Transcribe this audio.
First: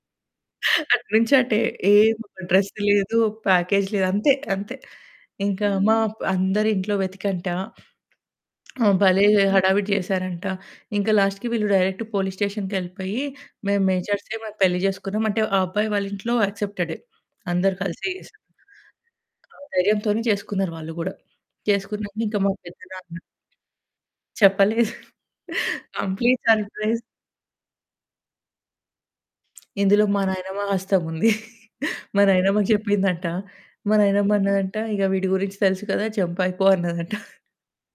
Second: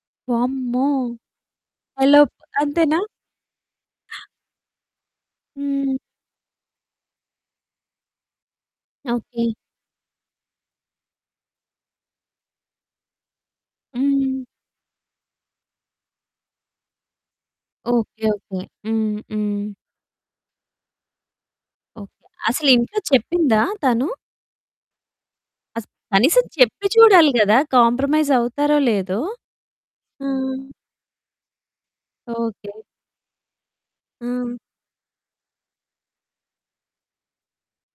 వామ్మో! అటు నుంచి అటే. ఏ ఎలోప్ డ్రెస్సు అంతేనా? లేదు. ఓ ప్యాకేజ్ లేదు. అంతే, అంతే. ఇంక మా హ్మ్. ప అందరింట్లో వెతికేంట ఆహ్, భలే ఓకె. హడావిడి చేసారంట! ఇంక లాస్ట్‌కి వీళ్ళు డైరెక్ట్ పోలీస్ స్టేషన్‌‌కెళ్ళిపోయి మేము మేజర్స్‌కి హ్మ్. మాకు పెళ్లి చేసుకున్నామంటే ఆ అబ్బాయి వాళ్ళింట్లో యాక్సెప్టెడే అందరు కలిసే ఓకె. చేసారు. ఓకె. హ్మ్. ఆ హ్మ్. ధైర్యంతోనే చేసుకున్నారు వాళ్ళు గూడా. ఓకె. చేసుకున్నాక మా అసలింట్లో పెద్దనాన్న చెప్పిందా తను? చెప్పలేదు. అసలు మా అంకుల్‌కి కనీసం చెప్పి సర్ప్రైజ్! చూడాలి కదా! కాంప్రమైజ్ అవుతారో లేదో! ఇందులో మా హ్మ్. నాయనమ్మ హస్తముంది! మా నాయనమ్మకి ఓకె. చెప్పిందంట. మా నాయనమ్మ హ్మ్. అన్నదంట ఇక వీడి గురించి తెలుసు కదా, జంపైపో అన్నదంట!